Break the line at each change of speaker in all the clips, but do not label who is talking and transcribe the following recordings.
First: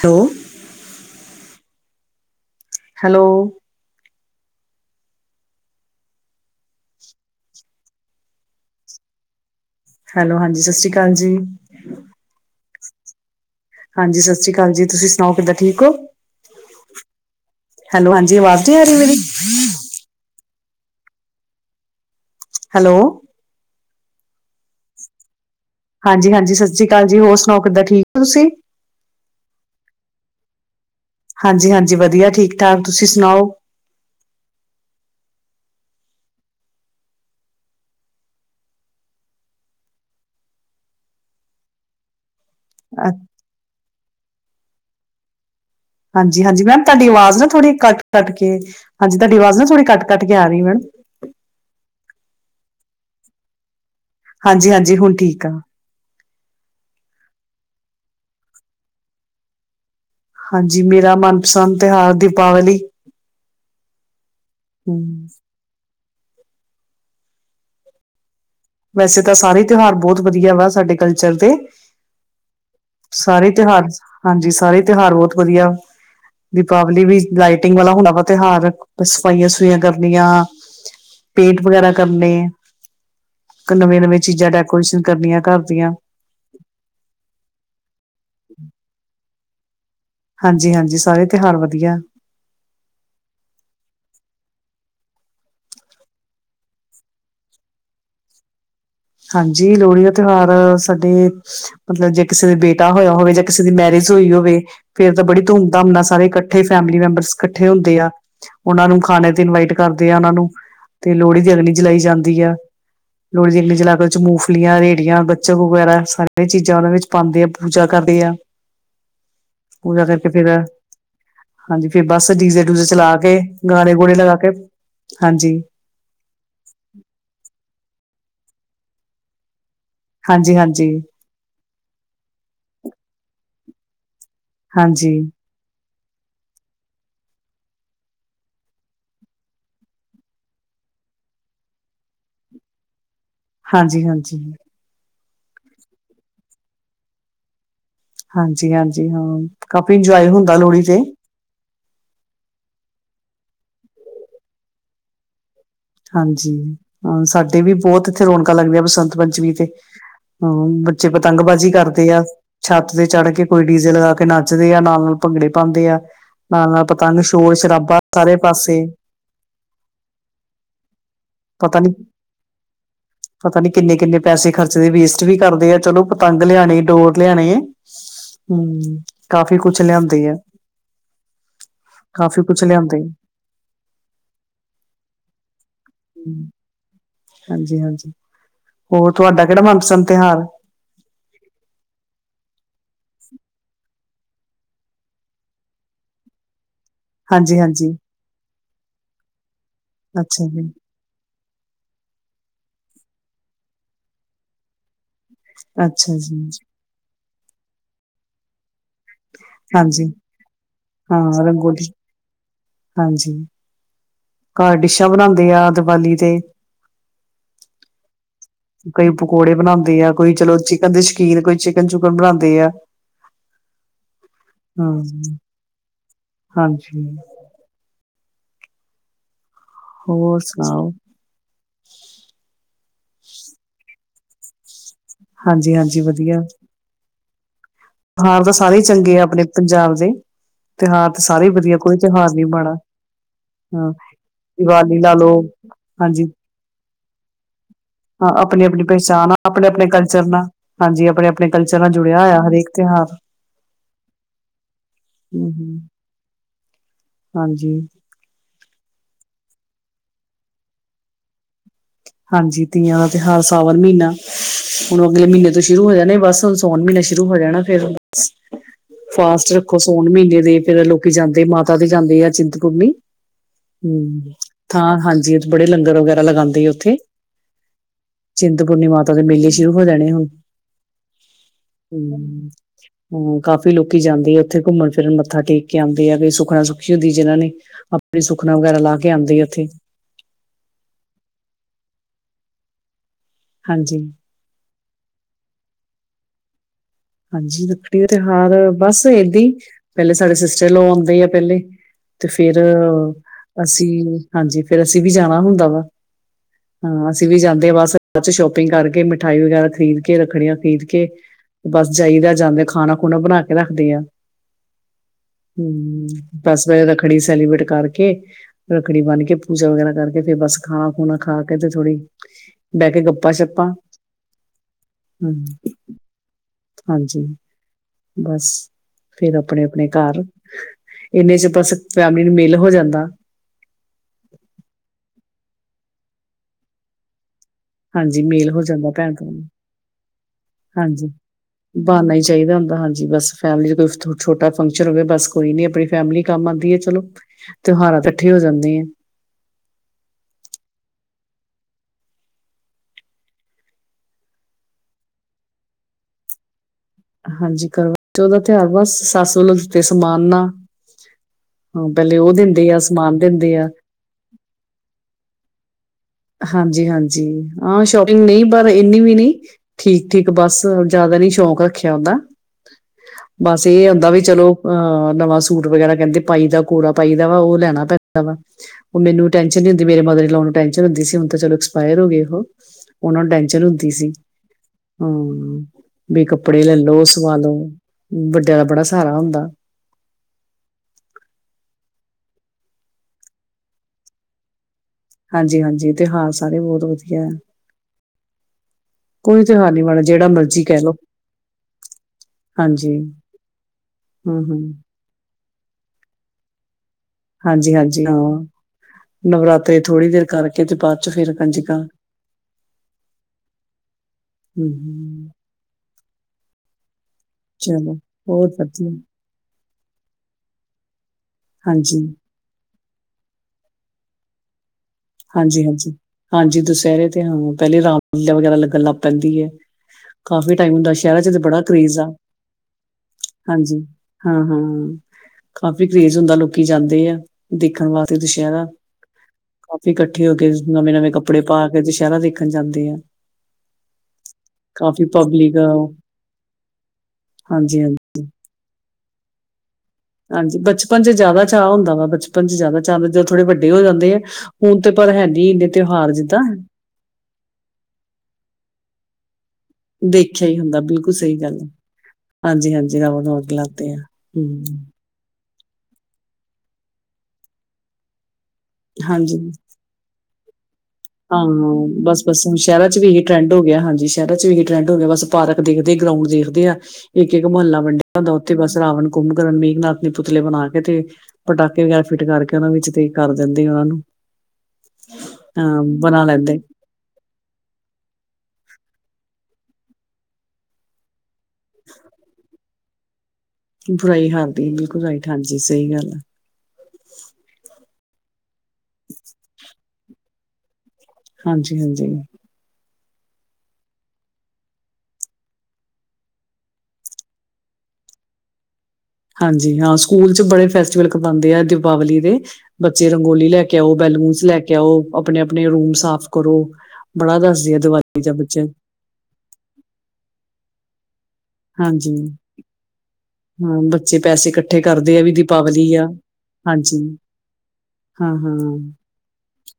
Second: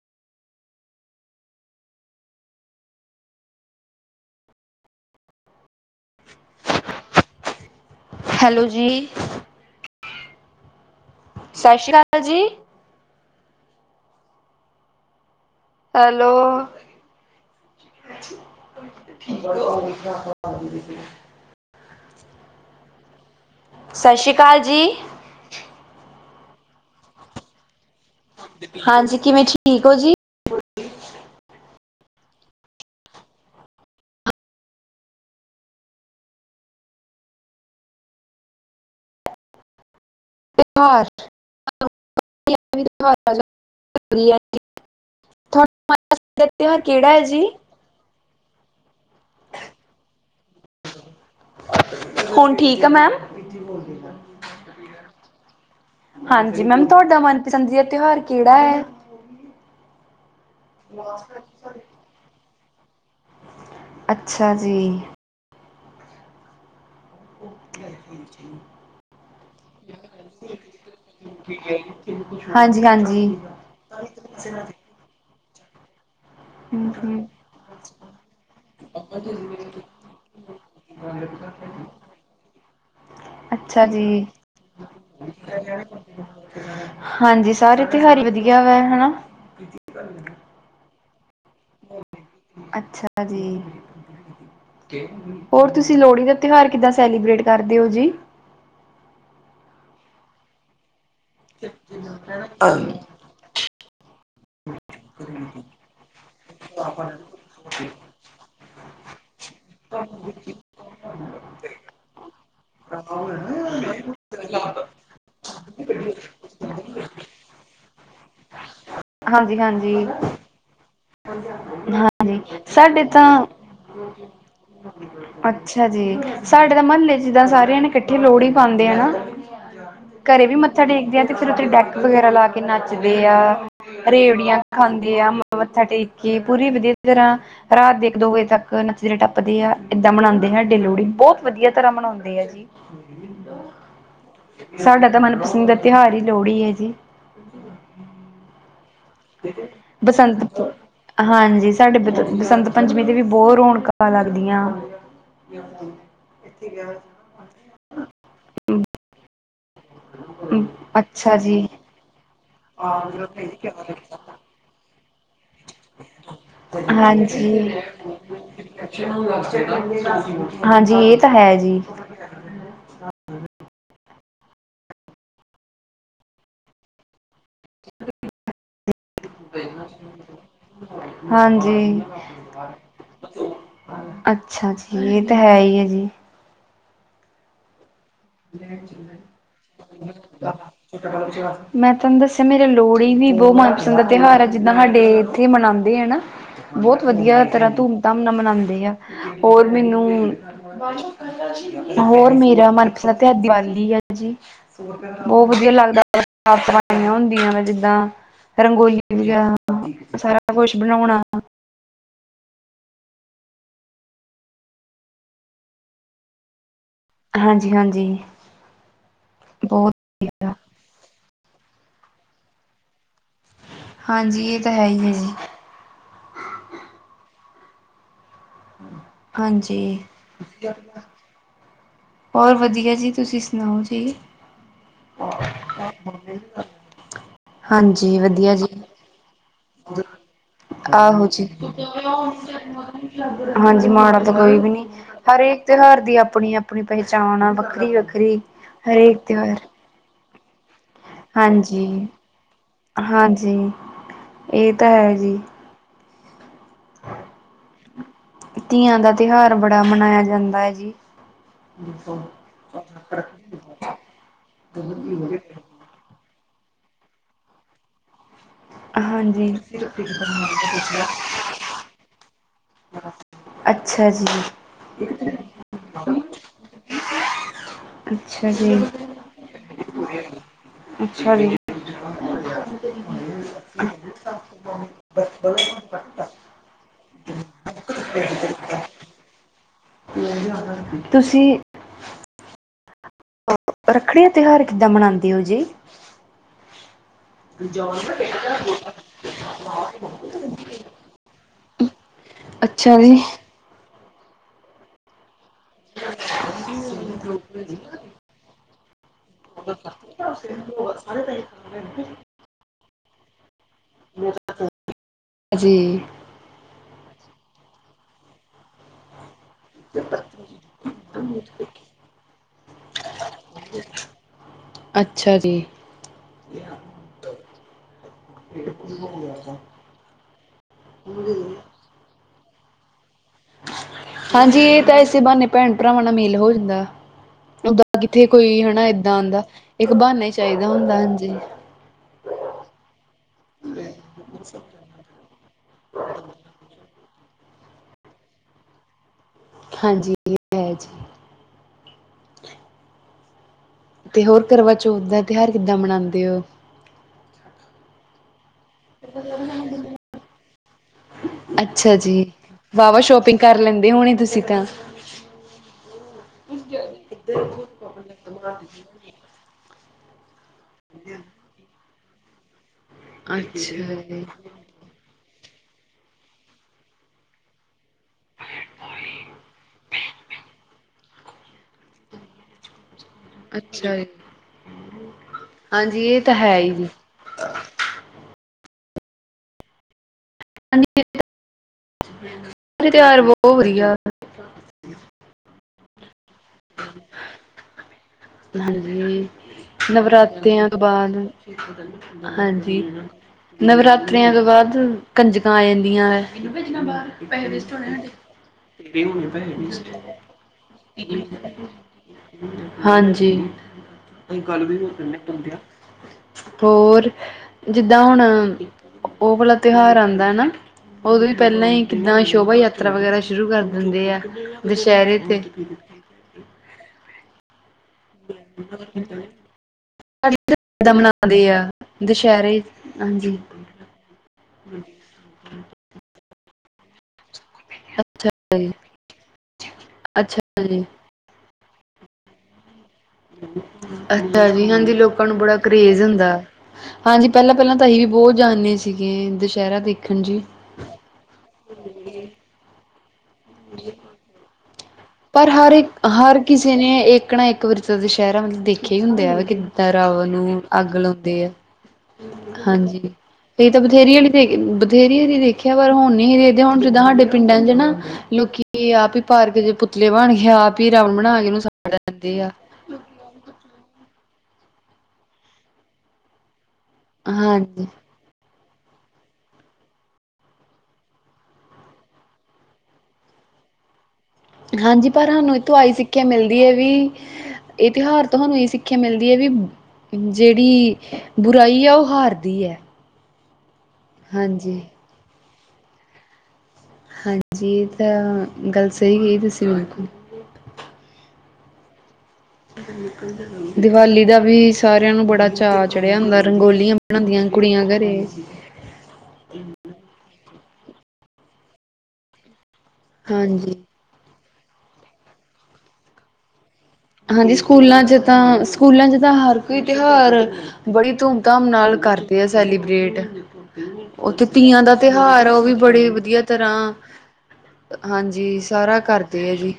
ਹੈਓ। Hello.
Hello ਜੀ।
Hello ਹਾਂਜੀ ਸਤਿ ਸ਼੍ਰੀ ਅਕਾਲ ਜੀ।
ਸਤਿ ਸ੍ਰੀ ਅਕਾਲ ਜੀ।
ਹਾਂਜੀ ਸਤਿ ਸ੍ਰੀ ਅਕਾਲ ਜੀ ਤੁਸੀਂ ਸੁਣਾਓ ਕਿੱਦਾਂ? ਠੀਕ ਹੋ?
ਹੈਲੋ।
ਹੈਲੋ ਹਾਂਜੀ ਆਵਾਜ਼ ਨਹੀਂ ਆ ਰਹੀ ਮੇਰੀ?
ਸੀ।
ਹੈਲੋ।
ਸਤਿ ਸ੍ਰੀ ਅਕਾਲ ਜੀ।
ਹਜੀ ਹਾਂਜੀ ਸਤਿ ਸ਼ੀ ਅਕਾਲੀ ਹੋਰ ਸੁਣਾ ਕਿੱਦਾ ਠੀਕ। ਹੋ ਤੁਸੀਂ?
ਹਾਂਜੀ ਕਿਵੇਂ ਠੀਕ ਹੋ ਜੀ।
ਜੀ ਵਧੀਆ ਠੀਕ ਠਾਕ ਤੁਸੀਂ ਸੁਣਾਓ?
ਤਿਾਰ। [inaudible]
ਹਾਂਜੀ ਹਾਂਜੀ ਮੈਮ ਤੁਹਾਡੀ ਆਵਾਜ਼ ਨਾ ਥੋੜ੍ਹੀ ਕੱਟ ਕੱਟ ਕੇ। ਹਾਂਜੀ ਤੁਹਾਡੀ ਆਵਾਜ਼ ਨਾ ਥੋੜੀ ਕੱਟ ਕੱਟ ਕੇ ਆ ਰਹੀ ਮੈਮ।
ਠਕ ਮੈਮ।
ਹਾਂਜੀ ਹਾਂਜੀ ਹੁਣ ਠੀਕ ਆ।
ਹਾਂਜੀ ਮੈਮ ਤੁਹਾਡਾ ਮਨਪਸੰਦੀ ਤਿਉਹਾਰ ਕਿਹੜਾ ਹੈ।
ਹਾਂਜੀ ਮੇਰਾ ਮਨਪਸੰਦ ਤਿਉਹਾਰ ਦੀਪਾਵਲੀ।
ਅੱਛਾ ਜੀ।
ਹਮ।
[inaudible]
ਵੈਸੇ ਤਾਂ ਸਾਰੇ ਤਿਉਹਾਰ ਬਹੁਤ ਵਧੀਆ ਵਾ ਸਾਡੇ ਕਲਚਰ ਦੇ।
ਹਾਂਜੀ ਹਾਂਜੀ
ਸਾਰੇ ਤਿਉਹਾਰ ਹਾਂਜੀ ਸਾਰੇ ਤਿਉਹਾਰ ਬਹੁਤ ਵਧੀਆ।
ਹਮ
ਦੀਪਾਵਲੀ
ਹਮ
ਵੀ ਲਾਈਟਿੰਗ ਵਾਲਾ ਹੋਣਾ ਵਾ ਤਿਉਹਾਰ ਸਫਾਈਆਂ ਸਫੂਈਆਂ ਕਰਨੀਆਂ। ਪੇਟ ਵਗੈਰਾ ਕਰਨੇ ਆ।
ਅੱਛਾ
ਨਵੇ
ਜੀ
ਨਵੇ ਚੀਜ਼ਾਂ ਡੈਕੋਰੇਸ਼ਨ ਕਰਨੀਆਂ ਘਰ ਦੀਆਂ।
ਹਾਂਜੀ ਸਾਰੇ ਤਿਉਹਾਰ ਵਧੀਆ ਵਾ ਹਨਾ।
ਹਾਂਜੀ ਹਾਂਜੀ ਸਾਰੇ ਤਿਉਹਾਰ ਵਧੀਆ।
ਅੱਛਾ ਜੀ। ਹੋਰ ਤੁਸੀਂ ਲੋਹੜੀ ਦਾ ਤਿਉਹਾਰ ਕਿੱਦਾਂ ਸੈਲੀਬ੍ਰੇਟ ਕਰਦੇ ਹੋ ਜੀ।
ਹਾਂਜੀ ਲੋਹੜੀ ਦਾ ਤਿਉਹਾਰ। ਸਾਡੇ ਮਤਲਬ ਜੇ ਕਿਸੇ ਦੇ ਬੇਟਾ ਹੋਇਆ ਹੋਵੇ ਜਾਂ ਕਿਸੇ ਦੀ ਮੈਰਿਜ। ਈ ਹੋਵੇ ਫੇਰ ਤਾਂ ਬੜੀ ਧੂਮ ਧਾਮ ਨਾਲ ਸਾਰੇ ਇਕੱਠੇ ਫੈਮਲੀ ਮੈਂਬਰ ਇਕੱਠੇ ਹੁੰਦੇ ਆ ਉਹਨਾਂ ਨੂੰ ਖਾਣੇ ਤੇ ਇਨਵਾਈਟ ਕਰਦੇ ਆ ਉਹਨਾਂ ਨੂੰ ਤੇ ਲੋਹੜੀ ਦੀ ਅਗਨੀ ਜਲਾਈ ਜਾਂਦੀ ਆ ਲੋਹੜੀ ਦੀ ਅਗਨੀ ਜਲਾ। ਮੂੰਫਲੀਆਂ ਰੇੜੀਆਂ ਗੱਚਕ ਵਗੈਰਾ ਸਾਰੀਆਂ ਚੀਜ਼ਾਂ ਉਹਨਾਂ ਵਿੱਚ ਪਾਉਂਦੇ ਆ ਪੂਜਾ ਕਰਦੇ ਆ।
ਹਾਂਜੀ
ਪੂਜਾ
ਹਾਂਜੀ।
ਕਰਕੇ ਫੇਰ ਹਾਂਜੀ ਫਰ ਬੱਸ ਡੀਜੇ ਡੂਜੇ
ਸਾਡੇ
ਚਲਾ
ਤਾਂ
ਕੇ ਗਾਣੇ ਗੂਲੇ ਲਗਾ ਕੇ। ਹਾਂਜੀ
ਅੱਛਾ ਜੀ ਸਾਡੇ ਤਾਂ ਮਹੱਲੇ ਜਿੱਦਾ ਸਾਰੇਆਂ ਨੇ ਇਕੱਠੇ ਲੋਹੜੀ ਪਾਉਂਦੇ ਆ। ਘਰੇ ਵੀ
ਹਾਂਜੀ
ਮੱਥਾ
ਹਾਂਜੀ
ਟੇਕਦੇ ਆ ਤੇ ਫਿਰ ਉੱਥੇ ਡੈਕ ਵਗੈਰਾ ਲਾ ਕੇ ਨੱਚਦੇ ਆ। ਰੇਵੜੀਆਂ ਖਾਂਦੇ
ਹਾਂਜੀ
ਆ ਮੱਥਾ ਟੇਕ। ਕਿ ਪੂਰੀ ਵਧੀਆ ਤਰ੍ਹਾਂ ਰਾਤ ਦੇ ਇੱਕ ਦੋ ਵਜੇ ਤੱਕ ਨੱਚਦੇ ਟੱਪਦੇ ਆ। ਏਦਾਂ ਮਨਾਉਂਦੇ ਲੋਹੜੀ ਬਹੁਤ ਵਧੀਆ ਤਰ੍ਹਾਂ ਮਨਾਉਂਦੇ ਆ ਜੀ।
ਹਾਂਜੀ ਹਾਂਜੀ।
ਸਾਡਾ ਤਾਂ ਦਾ ਤਿਉਹਾਰ ਹੀ ਲੋਹੜੀ ਹੈ ਜੀ।
ਹਾਂਜੀ ਹਾਂਜੀ ਹਾਂ ਕਾਫੀ ਇੰਜੋਏ ਹੁੰਦਾ
ਬਸੰਤ
ਲੋਹੜੀ ਤੇ।
ਹਾਂਜੀ ਸਾਡੇ ਬਸੰਤ ਪੰਚਮੀ ਦੇ ਵੀ ਬਹੁਤ ਰੌਣਕਾਂ ਲੱਗਦੀਆਂ।
ਹਾਂਜੀ ਹਾਂ ਸਾਡੇ ਵੀ ਬਹੁਤ ਇੱਥੇ ਰੌਣਕਾਂ ਲੱਗਦੀਆਂ ਬਸੰਤ ਪੰਚਮੀ ਤੇ। ਹਮ ਬੱਚੇ
ਅੱਛਾ ਜੀ
ਪਤੰਗਬਾਜ਼ੀ ਕਰਦੇ ਆ। ਛੱਤ ਤੇ ਚੜ ਕੇ ਕੋਈ ਡੀਜ਼ੇ ਲਗਾ ਕੇ ਨੱਚਦੇ ਆ ਨਾਲ ਨਾਲ ਭੰਗੜੇ ਪਾਉਂਦੇ ਆ। ਨਾਲ ਨਾਲ ਪਤੰਗ ਸ਼ੋਰ
ਹਾਂਜੀ
ਸ਼ਰਾਬਾ ਸਾਰੇ ਪਾਸੇ
ਹਾਂਜੀ ਇਹ ਤਾਂ ਹੈ ਜੀ।
ਪਤਾ ਨੀ ਪਤਾ ਨੀ ਕਿੰਨੇ ਕਿੰਨੇ ਪੈਸੇ ਖਰਚਦੇ ਵੇਸਟ ਵੀ ਕਰਦੇ ਆ ਚਲੋ ਪਤੰਗ ਲਿਆਣੇ ਡੋਰ ਲਿਆਣੇ ਹੈ। ਹਮ ਕਾਫੀ ਕੁਛ ਲਿਆਂਦੀ ਹੈ।
ਹਾਂਜੀ।
ਕਾਫ਼ੀ ਕੁਛਲਿਆਂਦੇ।
ਅੱਛਾ ਜੀ ਇਹ ਤਾਂ ਹੈ ਹੀ ਹੈ ਜੀ।
ਹਾਂਜੀ ਹਾਂਜੀ। ਹੋਰ ਤੁਹਾਡਾ ਕਿਹੜਾ ਮਨਪਸੰਦ ਤਿਉਹਾਰ
ਮੈਂ ਤੁਹਾਨੂੰ ਦੱਸ ਅੱਾ ਮੇਰਾ ਲੋਹੜੀ ਵੀ ਬਹੁਤ ਮਨਪਸੰਦ ਦਾ ਤਿਉਹਾਰ ਹੈ ਜਿੱਦਾਂ ਸਾਡੇ ਇੱਥੇ ਮਨਾਉਂਦੇ ਆ ਨਾ। ਬਹੁਤ ਵਧੀਆ
ਹਾਂਜੀ
ਤਰ੍ਹਾਂ
ਹਾਂਜੀ
ਧੂਮ ਧਾਮ ਨਾਲ ਮਨਾਉਂਦੇ ਆ ਹੋਰ ਮੈਨੂੰ
ਅੱਛਾ ਜੀ
ਹੋਰ ਮੇਰਾ ਮਨਪਸੰਦ ਹੈ ਦੀਵਾਲੀ ਆ ਜੀ। ਬਹੁਤ ਵਧੀਆ ਲੱਗਦਾ
ਅੱਛਾ ਜੀ
ਵਵਾਈਆਂ ਹੁੰਦੀਆਂ ਵਾ ਜਿੱਦਾਂ ਰੰਗੋਲੀਆਂ।
ਹਾਂਜੀ
ਠ ਸਾਰਾ ਕੁਛ ਬਣਾਉਣਾ।
ਹਾਂ ਰੰਗੋਲੀ ਹਾਂਜੀ ਘਰ ਡਿਸ਼ਾਂ ਬਣਾਉਦੇ ਆ ਦੀਵਾਲੀ ਤੇ।
ਹਾਂਜੀ ਹਾਂਜੀ।
ਕਈ ਪਕੌੜੇ
ਬਹੁਤ
ਬਣਾਉਂਦੇ ਆ ਕੋਈ
ਵਧੀਆ
ਚਲੋ ਚਿਕਨ ਦੇ ਸ਼ਕੀਰ ਕੋਈ। ਚਿਕਨ ਚੁਕਨ ਬਣਾਉਂਦੇ ਆ।
ਹਾਂਜੀ ਇਹ ਤਾਂ ਹੈ ਹੀ
ਹਮ
ਹੈ ਜੀ
ਹਾਂਜੀ।
ਹਾਂਜੀ।
ਹੋਰ ਸੁਣਾਓ
ਹੋਰ ਵਧੀਆ ਜੀ ਤੁਸੀਂ ਸੁਣਾਓ ਠੀਕ।
ਹਾਂਜੀ ਹਾਂਜੀ ਵਧੀਆ।
ਹਾਂਜੀ
ਬਹਾਰ ਤਾਂ
ਵਧੀਆ ਜੀ
ਸਾਰੇ ਹੀ ਚੰਗੇ ਆ ਆਪਣੇ ਪੰਜਾਬ ਦੇ। ਤਿਉਹਾਰ ਤੇ
ਆਹੋ
ਸਾਰੇ
ਜੀ
ਹੀ ਵਧੀਆ ਕੋਈ ਤਿਉਹਾਰ ਨੀ ਮਾੜਾ
ਹਾਂਜੀ
ਹਾਂ
ਮਾੜਾ ਤਾਂ ਕੋਈ ਵੀ ਨੀ
ਦੀਵਾਲੀ ਲਾ ਲਓ
ਹਰੇਕ ਤਿਉਹਾਰ ਦੀ
ਹਾਂਜੀ
ਆਪਣੀ ਆਪਣੀ। ਪਹਿਚਾਣ ਆ ਵੱਖਰੀ
ਹਾਂ
ਵੱਖਰੀ
ਆਪਣੀ ਆਪਣੀ
ਹਰੇਕ
ਪਹਿਚਾਣ
ਤਿਉਹਾਰ
ਆਪਣੇ ਆਪਣੇ ਕਲਚਰ ਨਾਲ ਹਾਂਜੀ ਆਪਣੇ ਆਪਣੇ ਕਲਚਰ
ਹਾਂਜੀ
ਨਾਲ ਜੁੜੇ ਵਿਆਹਇਆ ਹਰੇਕ ਤਿਉਹਾਰ
ਹਾਂਜੀ ਇਹ ਤਾਂ ਹੈ ਜੀ।
ਹੂੰ ਹੂੰ ਹਾਂਜੀ
ਧੀਆਂ ਦਾ ਤਿਉਹਾਰ ਬੜਾ ਮਨਾਇਆ ਜਾਂਦਾ ਹੈ ਜੀ।
ਹਾਂਜੀ ਤੀਆਂ ਦਾ ਤਿਉਹਾਰ ਸਾਵਣ ਮਹੀਨਾ ਹੁਣ ਅਗਲੇ ਮਹੀਨੇ ਤੋਂ ਸ਼ੁਰੂ ਹੋ ਜਾਣੇ ਬਸ। ਸੋਨ ਮਹੀਨਾ ਸ਼ੁਰੂ ਹੋ ਜਾਣਾ ਫੇਿਰ। ਫਾਸਟ
ਹਾਂਜੀ
ਰੱਖੋ ਸੋਨ ਮਹੀਨੇ ਦੇ ਫੇਰ ਲੋਕੀ ਜਾਂਦੇ ਮਾਤਾ ਦੇ ਜਾਂਦੇ ਆ ਚਿੰਤ। ਭਮੀ
ਅੱਛਾ
ਹਮ
ਜੀ
ਥਾਂ ਹਾਂਜੀਥ ਬੜੇ ਲੰਗਰ ਵਗੈਰਾ ਲਗਾਉਂਦੇ ਆ। ਜ।
ਅੱਛਾ ਜੀ
ਚਿੰਤਪੂਰਨੀ ਮਾਤਾ ਦੇ ਮੇਲੇ ਸ਼ੁਰੂ ਹੋ ਜਾਣੇ ਹੁਣ।
ਅੱਛਾ ਜੀ
ਹਮ ਹਮ ਕਾਫੀ ਲੋਕੀ ਜਾਂਦੇ ਆ ਉੱਥੇ ਘੁੰਮਣ ਫਿਰਨ ਮੱਥਾ ਟੇਕ ਕੇ ਆਉਂਦੇ ਆ ਵੀਈ ਸੁੱਖਣਾ ਸੁੱਖੀਆਂ ਹੁੰਦੀ ਜਿਨਾਂ ਨੇ ਆਪਣੀ ਸੁਖਨਾ ਵਗੈਰਾ ਲਾ ਕੇ ਆਉਂਦੇ ਉੱਥੇ
ਤੁਸੀਂ।
ਹਾਂਜੀ
ਰੱਖੜੀ ਦਾ ਤਿਉਹਾਰ ਕਿੱਦਾਂ ਮਨਾਉਂਦੇ ਹੋ ਜੀ।
ਹਾਂਜੀ ਲੱਕੜੀ ਦਾ ਤਿਉਹਾਰ ਬਸ ਇਏਦ ਪਹਿਲੇ ਸਾਡੇ ਸਿਸਟਰ ਲ ਆਉਂਦੇ ਆ ਪਹਿਲੇ ਤੇ ਫੇਰ
ਅੱਛਾ ਜੀ
ਅਸੀਂ ਹਾਂਜੀ ਫੇਰ ਅਸੀਂ ਵੀ ਜਾਵ। ਹੁੰਦਾ ਵਾ ਹਾਂ ਅਸੀਂ ਵੀ ਜਾਂਦੇ ਹ ਬਸ ਚ ਸ਼ੋਪਿੰਗ ਕਰਕੇ ਮ। ਮਿਠਾਈ ਵਗੈਰਾ ਖਰੀਦ ਕੇ ਰੱਖੜੀਆਂ ਖਰੀਦ ਕੇ ਬਸ ਜਾਈਦਾ ਜਾਂਦੇ ਖਾਣਾ ਖੁਣਾ ਬਣਾ ਕੇ। ਰੱਖਦੀ ਆ ਹਮ
ਜੀ,
ਬਸ ਵਜ ਤ। ਰੱਖੜੀ ਸੈਲੀਬ੍ਰੇਟ ਕਰਕੇ ਰੱਖੜੀ ਬੰਨ ਕੇ। ਪੂਜਾ ਵਗੈਰਾ ਕਰਕੇ ਫਿਰ ਬਸ ਖਾਣਾ ਖੁਣਾ ਖਾ ਕੇ ਤੇ ਥੋੜ੍ਹੀ ਬਹਿ ਕੇ ਗੱਪਾਂ ਸ਼ੱਪਾਂ। ਹੂੰ,
ਅੱਛਾ ਜੀ।
ਹਾਂਜੀ। ਬਸ ਫੇਰ ਆਪਣੇ ਆਪਣੇ ਘਰ ਇਨੇ ਚ ਬਸ ਫੈਮਲੀ। ਮੇਲ ਹੋ ਜਾਂਦਾ।
ਹਾਂਜੀ ਇਹ ਤਾਂ ਇਸੇ ਬਹਾਨੇ ਭੈਣ ਭਰਾਵਾਂ ਨਾਲ ਮੇਲ ਹੋ ਜਾਂਦਾ। ਓਦਾਂ
ਹਾਂਜੀ
ਕਿੱਥੇ
ਮੇਲ ਹੋ
ਕੋਈ ਹਨਾ
ਜਾਂਦਾ ਭੈਣ
ਏਦਾਂ
ਭਰਾ
ਆਉਂਦਾ
ਨੂੰ
ਇੱਕ ਬਹਾਨਾ ਹੀ ਚਾਹੀਦਾ ਹੁੰਦਾ ਹਾਂਜੀ।
ਬਨਾ ਹੀ ਚਾਹੀਦਾ ਹੁੰਦਾ ਹਾਂਜੀ ਬਸ ਫੈਮਿਲੀ ਚ ਕੋਈ ਛੋਟਾ ਫੰਕਸ਼ਨ ਹੋਵੇ ਬਸ ਕੋਈ ਨੀ ਆਪਣੀ ਫੈਮਿਲੀ ਕੰਮ ਆਉਂਦੀ। ਚਲੋ ਤਿਉਹਾਰਾਂ ਇਕੱਠੇ ਹੋ ਜਾਂਦੇ ਆ।
ਹਾਂਜੀ ਹੈ, ਜੀ। ਤੇ ਹੋਰ ਕਰਵਾਚੌਥ ਦਾ ਤਿਹਾਰ ਕਿੱਦਾਂ ਮਨਾਦੇ ਔ।
ਹਾਂਜੀ, ਕਰਵਾ ਚੋਥ ਦਾ ਤਿਹਾਰ ਬਸ ਸੱਸ ਦੇ ਦਿੱਤੇ ਸਮਾਨ ਨਾਲ।
ਅੱਛਾ ਜੀ,
ਆ
ਵਾਹਵਾ
ਸਮਾਨ
ਸ਼ੋਪਿੰਗ
ਦਿੰਦੇ
ਕਰ
ਆ
ਲੈਂਦੇ ਹੋਣੇ ਤੁਸੀਂ ਤਾਂ।
ਹਾਂਜੀ-ਹਾਂਜੀ, ਹਾਂ ਸ਼ੋਪਿੰਗ ਨਹੀਂ ਪਰ ਇੰਨੀ ਵੀ ਨਹੀਂ ਠੀਕ-ਠੀਕ। ਬਸ ਜਿਆਦਾ ਨੀ ਸ਼ੌਕ ਰੱਖਿਆ ਔਦਾ। ਬਸ
ਅੱਛਾ
ਇਹ ਹੁੰਦਾ ਵੀ
ਜੀ,
ਚਲੋ ਅਹ ਨਵਾਂ। ਸੂਟ ਵਗੈਰਾ ਕਹਿੰਦੇ ਪਾਈ ਦਾ ਕੂੜਾ ਪਾਈ ਦਾ ਵਾ ਉਹ ਲੈਣਾ ਪੈਂਦਾ ਵਾ, ਉਹ ਮੈਨੂੰ ਟੈਨਸ਼ਨ ਨੀ ਹੁੰਦੀ ਮੇਰੇ ਮਦਰ ਇਨ ਲੋ ਨੂੰ ਟੇ ਹੁੰ ਸੀ ਹੁਣ ਤਾਂ ਚਲੋ ਐਕਸਪਾਇਰ ਹੋ ਗਏ, ਉਹੋ ਉਹਨਾਂ ਨੂੰ ਟੈਂਸ਼ਨ ਹੁੰਦੀ
ਅੱਛਾ ਜੀ,
ਸੀ। ਹੂੰ,
ਹਾਂਜੀ ਇਹ
ਵੀ
ਤਾਂ ਹੈ
ਕੱਪੜੇ
ਹੀ ਜੀ।
ਲੈਲੋ ਸਵਾਲੋ ਵੱਡਿਆਂ ਦਾ ਬੜਾ ਸਹਾਰਾ ਹੁੰਦਾ।
ਤਿਹਾਰ ਬਹੁਤ ਵਧੀਆ।
ਹਾਂਜੀ-ਹਾਂਜੀ ਤਿਹਾਰ ਸਾਰੇ ਬਹੁਤ ਵਧੀਆ ਹੈ।
ਹਾਂਜੀ
ਮਰਜੀ
ਨਵਰਾਤਿਆਂ ਤੋਂ
ਕਹਿ ਲਓ
ਬਾਅਦ ਹਾਂਜੀ। ਨਵਰਾਤਰੀਆਂ ਤੋਂ
ਹੂੰ-ਹੂੰ,
ਬਾਅਦ। ਕੰਜਕਾਂ ਆ ਜਾਂਦੀਆਂ ਐ।
ਹਾਂਜੀ-ਹਾਂਜੀ ਹਾਂ। ਨਵਰਾਤਰੀ ਥੋੜ੍ਹੀ ਦੇਰ ਕਰਕੇ ਤੇ ਬਾਅਦ ਚ ਫੇਰ ਕੰਜਕਾਂ।
ਹਾਂਜੀ,
ਹੂੰ
ਹੋਰ?
ਚਲੋ
ਜਿੱਦਾਂ ਹੁਣ
ਬਹੁਤ ਵਧੀਆ
ਉਹ ਵਾਲਾ। ਤਿਉਹਾਰ ਆਦਾ ਹਨਾ, ਉਦੋਂ ਵੀ ਪਹਿਲਾਂ ਹੀ
ਹਾਂਜੀ,
ਕਿੱਦਾਂ ਸ਼ੋਭਾ ਯਾਤ ਯਾਤਰਾ ਵਗੈਰਾ ਸ਼ੁਰੂ ਕਰ ਦਿੰਦੇ ਆ। ਦੁਸਹਿਰੇ ਤੇ
ਹਾਂਜੀ-ਹਾਂਜੀ-ਹਾਂਜੀ, ਦੁਸਹਿਰੇ ਤੇ ਹਾਂ ਪਹਿਲੇ ਰਾਮ ਲੀਲਾ ਵਗੈਰਾ ਲੱਗਣ ਲੱਗ ਪੈਂਦੀ ਹੈ। ਕਾਫੀ ਟਾਈਮ ਹੁੰਦਾ
ਦਾਂ
ਸ਼ਹਿਰਾਂ ਚ ਤਾਂ
ਮਨਾਉਂਦੇ
ਬੜਾ ਕਰੇਜ਼ ਆ।
ਦੁਸਹਿਰੇ
ਹਾਂਜੀ, ਹਾਂ-ਹਾਂ ਕਾਫੀ ਕਰੇਜ਼ ਹੁੰਦਾ ਲੋਕ ਲੋਕ ਜਾਂਦੇ ਆ ਦੇਖਣ ਵਾਸਤੇ
ਅੱਛਾ
ਦੁਸਹਿਰਾ।
ਜੀ
ਕਾਫੀ ਇਕੱਠੇ ਹੋ ਕੇ
ਅੱਛਾ ਜੀ
ਨਵੇਂ-ਨਵੇਂ ਕੱਪੜੇ ਪਾ ਕੇ ਦੁਸਹਿਰਾ ਦੇਖਣ ਜਾਂਦੇ ਆ।
ਹੂੰ। ਅੱਛਾ ਜੀ, ਹਾਂਜੀ
ਕਾਫੀ
ਲੋਕਾਂ ਨੂੰ ਬੜਾ
ਪਬਲਿਕ
ਕਰੇਜ਼ ਹੁੰਦਾ, ਹਾਂਜੀ ਪਹਿਲਾਂ-ਪਹਿਲਾਂ ਤਾਂ ਅਸੀਂ ਵੀ
ਹਾਂਜੀ-ਹਾਂਜੀ।
ਬਹੁਤ ਜਾਂਦੇ ਸੀ।
ਹਾਂਜੀ, ਬਚਪਨ ਚ ਜ਼ਿਆਦਾ ਚਾਅ ਹੁੰਦਾ ਵਾ ਬਚਪਨ ਚ ਜ਼ਿਆਦਾ। ਦੇ ਜਦ ਥੋੜੇ ਵੱਡੇ ਹੋ ਜਾਂਦੇ ਆ ਹੁਣ। ਤੇ ਹੈ ਨੀ
ਪਰ
ਇੰਨੇ
ਹਰ ਇੱਕ
ਤਿਉਹਾਰ
ਹਰ
ਜਿੱਦਾਂ
ਕਿਸੇ ਨੇ ਇੱਕ ਨਾ ਇੱਕ ਵਾਰ ਤੇ ਦੁਸ਼ਹਿਰਾ ਮਤਲਬ ਦੇਖਿਆ ਹੀ ਹੁੰਦੇ ਆ ਕਿ ਤਾਂ ਰਵਾਨ
ਦੇਖਿਆ ਹੀ
ਨੂੰ
ਹੁੰਦਾ
ਅੱਗ
ਬਿਲਕੁਲ ਸਹੀ
ਲਾਦੇ ਆ।
ਗੱਲ ਹੈ। ਹਾਂਜੀ-ਹਾਂਜੀ
ਹਾਂਜੀ,
ਰਾਵਣ ਰੌਣਕ
ਇਹ ਤਾਂ
ਲਾਤੇ ਆ
ਬਥੇਰੀ ਵਾਲੀ ਦੇਖ
ਹੂੰ
ਬਥੇਰੀ ਆਲੀ ਦੇਖਿਆ ਪਰ ਹੁਣ ਨੀ ਦੇਖਦੇ ਹੁਣ ਜਿੱਦਾਂ ਸਾਡੇ। ਪਿੰਡਾਂ ਚ ਨਾ ਲੋਕੀ ਆਪ ਹੀ
ਹਾਂਜੀ
ਪਾਰਕ ਚ ਪੁਤਲੇ ਬਣਕੇ ਆਪ ਹੀ। ਰਾਵਣ
ਹਾਂ
ਬਣਾ ਕੇ ਉਹਨੂੰ ਸਾੜ
ਬਸ-ਬਸ
ਦਿੰਦੇ ਆ
ਹੁਣ ਸ਼ਹਿਰਾਂ ਚ ਵੀ ਇਹ ਟਰੈਂਡ ਹੋ ਗਿਆ ਹਾਂਜੀ। ਸ਼ਹਿਰਾਂ ਚ ਵੀ ਟਰੈਂਡ ਹੋ ਗਿਆ, ਬਸ ਪਾਰਕ ਦੇਖਦੇ ਗਰਾਊਂਡ ਦੇਖਦੇ ਆ ਇੱਕ ਇੱਕ ਮੁਹੱਲਾ
ਹਾਂਜੀ
ਵੰਡਿਆ ਹੁੰਦਾ। ਉਥੇ ਬਸ ਰਾਵਣ ਕੁੰਮਕਣ ਮੇਘਨਾਥ ਨੇ ਪੁਤਲੇ ਬਣਾ ਕੇ ਤੇ ਪਟਾਕੇ ਵਗੈਰਾ ਫਿੱਟ ਕਰਕੇ ਉਹਨਾ ਵਿੱਚ ਤੇ ਕਰ ਦਿੱਤਾ। ਦਿੰਦੇ ਉਹਨਾਂ ਨੂੰ।
ਹਾਂਜੀ, ਪਰ ਸਾਨੂੰ ਇਹਥੋਂ
ਹਾਂ
ਆਈ
ਬਣਾ
ਸਿੱਖਿਆ
ਲੈਂਦੇ
ਮਿਲਦੀ ਐ ਵੀ ਇਹ ਤਿਉਹਾਰ ਤੁਹਾਨੂੰ ਈ ਸਿੱਖਿਆ ਮਿਲਦੀ। ਵੀ ਜਿਹੜੀ ਬੁਰਾਈ ਆ ਉਹ ਹਾਰਦੀ ਹੈ।
ਬੁਰਾਈ ਹਾਰਦੀ ਐ
ਹਾਂਜੀ
ਬਿਲਕੁਲ, ਰਾਈਟ ਹਾਂਜੀ ਸਹੀ ਗੱਲ ਆ।
ਹਾਂਜੀ, ਇਹ ਤਾਂ ਗੱਲ ਸਹੀ ਗਈ ਤੁਸੀਂ ਬਿਲਕੁਲ।
ਹਾਂਜੀ-ਹਾਂਜੀ।
ਦੀਵਾਲੀ ਦਾ ਵੀ ਸਾਰਿਆਂ ਨੂੰ ਬੜਾ ਚਾਅ ਚੜਿਆ ਹੁੰਦਾ, ਰੰਗੋਲੀਆਂ ਬਣਾਉਦੀਆਂ ਕੁੜੀਆਂ। ਅਗਰੇ।
ਹਾਂਜੀ ਹਾਂ ਸਕੂਲ ਚ ਬੜੇ ਫੈਸਟੀਵਲ ਕਰਵਾਦੇ ਆ ਦੀਪਾਵਲੀ ਦੇ। ਬੱਚੇ ਰੰਗੋਲੀ ਲੈ
ਹਾਂਜੀ
ਕੇ ਆਓ, ਬੈਲੂਨਸ ਲੈ ਕੇ ਆਓ ਆਪਣੇ ਆਪਣੇ ਰੂਮ ਸਾਫ਼ ਕਰੋ। ਬੜਾ
ਹਾਂਜੀ,
ਦੱਸਦੀ ਆ
ਸਕੂਲਾਂ ਚ
ਦੀਵਾਲੀ ਦਾ ਬੱਚੇ
ਤਾਂ ਸਕੂਲਾਂ ਚ ਤਾਂ ਹਰ ਕੋਈ ਤਿਉਹਾਰ ਬੜੀ ਧੂਮ ਧਾਮ ਨਾਲ
ਹਾਂਜੀ
ਕਰਦੇ ਆ ਸੈਲੀਬਰੇਟ।
ਹਾਂ ਬੱਚੇ
ਉਥੇ
ਪੈਸੇ ਇਕੱਠੇ
ਤੀਆਂ ਦਾ
ਕਰਦੇ
ਤਿਉਹਾਰ ਆ ਉਹ ਵੀ
ਦੀਪਾਵਲੀ ਆ
ਬੜੇ ਵਧੀਆ ਤਰ੍ਹਾਂ
ਹਾਂਜੀ ਹਾਂ ਹਾਂ
ਹਾਂਜੀ ਸਾਰਾ ਕਰਦੇ ਆ ਜੀ।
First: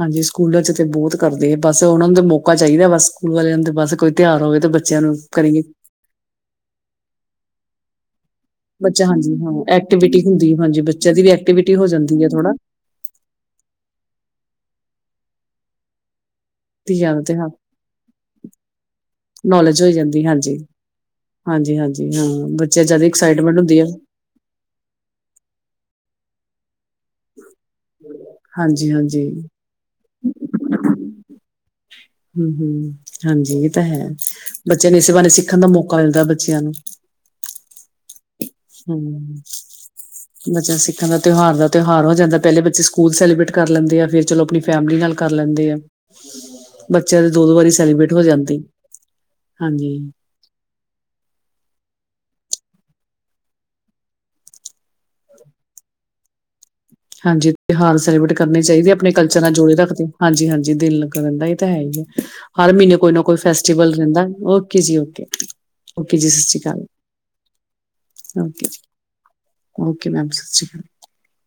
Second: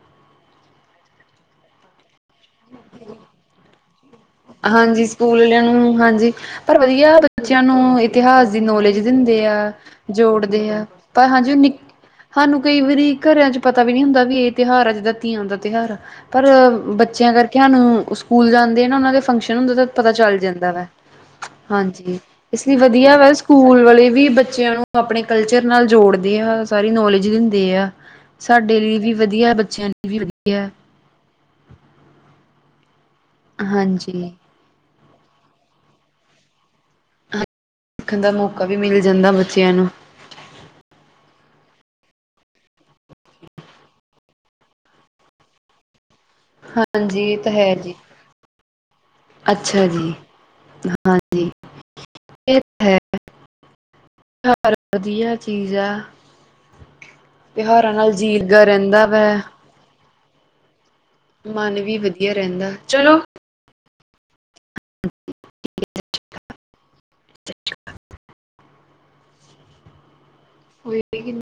ਹਾਂਜੀ ਸਕੂਲਾਂ ਚ ਤੇ ਬਹੁਤ ਕਰਦੇ ਬਸ ਉਹਨਾਂ ਨੂੰ ਦਾ ਮੌਕਾ ਚਾਹੀਦਾ ਬਸ ਸਕੂਲ ਵਾਲਿਆਂ ਦੇ ਬਸ। ਕੋਈ ਤਿਉਹਾਰ ਹੋਵੇ ਤਾਂ ਬੱਚਿਆਂ
ਹਾਂਜੀ
ਨੂੰ
ਸਕੂਲ ਵਾਲਿਆਂ
ਕਰੀਏ
ਨੂੰ ਹਾਂਜੀ ਪਰ ਵਧੀਆ ਬੱਚਿਆਂ ਨੂੰ। ਇਤਿਹਾਸ ਦੀ ਨੌਲੇਜ
ਬੱਚਾ ਹਾਂਜੀ
ਦਿੰਦੇ ਆ
ਹਾਂ ਐਕਟੀਵਿਟੀ ਹੁੰਦੀ
ਜੋੜਦੇ
ਹਾਂਜੀ
ਆ
ਬੱਚਿਆਂ ਦੀ
ਪਰ
ਵੀ
ਹਾਂਜੀ ਉਹ ਨ
ਐਕਟੀਵਿਟੀ ਹੋ ਜਾਂਦੀ ਹੈ ਥੋੜਾ
ਸਾਨੂੰ ਕਈ ਵਾਰੀ। ਘਰਿਆਂ ਚ ਪਤਾ ਵੀ ਨੀ ਹੁੰਦਾ ਵੀ ਇਹ ਤਿਉਹਾਰ ਆ ਜਿੱਦਾਂ ਤੀਆਂ ਦਾ ਤਿਉਹਾਰ ਆ ਪਰ
ਧੀਆਂ ਦਾ
ਬੱਚਿਆਂ
ਤਿਉਹਾਰ
ਕਰਕੇ ਹਾਨਣ ਸਕੂਲ ਜਾਂਦੇ ਨਾ ਉਹਨਾਂ ਦੇ। ਫੰਕਸ਼ਨ ਹੁੰਦਾ
ਨੌਲੇਜ
ਤਾਂ
ਹੋ
ਪਤਾ
ਜਾਂਦੀ
ਚੱਲ
ਹਾਂਜੀ
ਜਾਂਦਾ ਵਾ।
ਹਾਂਜੀ-ਹਾਂਜੀ
ਹਾਂਜੀ
ਹਾਂ
ਇਸ ਲਈ
ਬੱਚਿਆਂ ਜ਼ਿਆਦਾ
ਵਧੀਆ ਵਾ
ਐਕਸਾਈਟਮੈਂਟ ਹੁੰਦੀ
ਸਕੂਲ
ਆ
ਵਾਲੇ ਵੀ ਬੱਚਿਆਂ ਨੂੰ ਆਪਣੇ ਕਲਚਰ ਨਾਲ ਜੋੜ। ਤੜਦੇ ਆ ਸਾਰੀ ਨੌਲੇਜ। ਆ ਸਾਡੇ ਲਈ ਵੀ
ਹਾਂਜੀ-ਹਾਂਜੀ
ਵਧੀਆ ਬੱਚਿਆਂ ਲਈ ਵੀ ਵਧੀਆ।
ਹਮ ਹਮ ਹਾਂਜੀ ਇਹ ਤਾਂ ਹੈ।
ਹਾਂਜੀ
ਬੱਚੇ ਨੇ ਸੇਵਾਾਨ ਸਿੱਖਣ ਦਾ ਮੌਕਾ ਮਿਲਦਾ ਬੱਚਿਆਂ ਨੂੰ।
ਸਿੱਖਣ ਦਾ ਮੌਕਾ ਵੀ ਮਿਲ ਜਾਂਦਾ
ਹਮ
ਬੱਚਿਆਂ ਨੂੰ
ਬੱਚਿਆਂ ਸਿੱਖਾਂ ਦਾ ਤਿਉਹਾਰ ਦਾ। ਤਿਉਹਾਰ ਹੋ ਜਾਂਦਾ ਪਹਿਲੇ ਬੱਚੇ ਸਕੂਲ ਸੈਲੀਬ੍ਰੇਟ ਕਰ ਲੈਂਦੇ ਆ ਫਿਰ ਚਲੋ ਆਪਣੀ ਫੈਮਿਲੀ ਨਾਲ ਕਰ ਲੈਂਦੇ ਆ।
ਹਾਂਜੀ
ਬੱਚਿਆਂ ਦੇ
ਇਹ
ਦੋ
ਤਾਂ
ਦੋ ਵਾਰੀ
ਹੈ ਜੀ
ਸੈਲੀਬ੍ਰੇਟ ਹੋ ਜਾਂਦੀ।
ਅੱਛਾ ਜੀ
ਹਾਂਜੀ-ਹਾਂਜੀ
ਹਾਂਜੀ ਫ ਹੈ ਘਰ ਵਧੀਆ ਚੀਜ਼ਾਂ।
ਹਾਂਜੀ ਤਿਉਹਾਰ ਸੈਲੀਬ੍ਰੇਟ ਕਰਨੇ ਚਾਹੀਦੇ
ਰਹਿੰਦਾ
ਆਪਣੇ
ਵਾ
ਕਲਚਰ ਨਾਲ ਜੋੜੇ ਰੱਖਦੇ ਹਾਂਜੀ ਹਾਂਜੀ ਦਿਲ। ਰਹਿੰਦਾ ਹੀ ਤਾਂ ਹੈ
ਮਨ
ਹੀ
ਵੀ
ਹੈ
ਵਧੀਆ ਰਹਿੰਦਾ
ਹਰ ਮਹੀਨੇ ਕੋਈ
ਚਲੋ
ਨਾ ਕੋਈ ਫੈਸਟੀਵਲ। ਰਹਿੰਦਾ ਓਕੇ ਜੀ ਓਕੇ ਓਕੇ ਜੀ ਸਤਿ ਸ਼ੀ ਅਕਾਲ। ਓਕੇ ਮੈ
ਹੋ ਕਿ।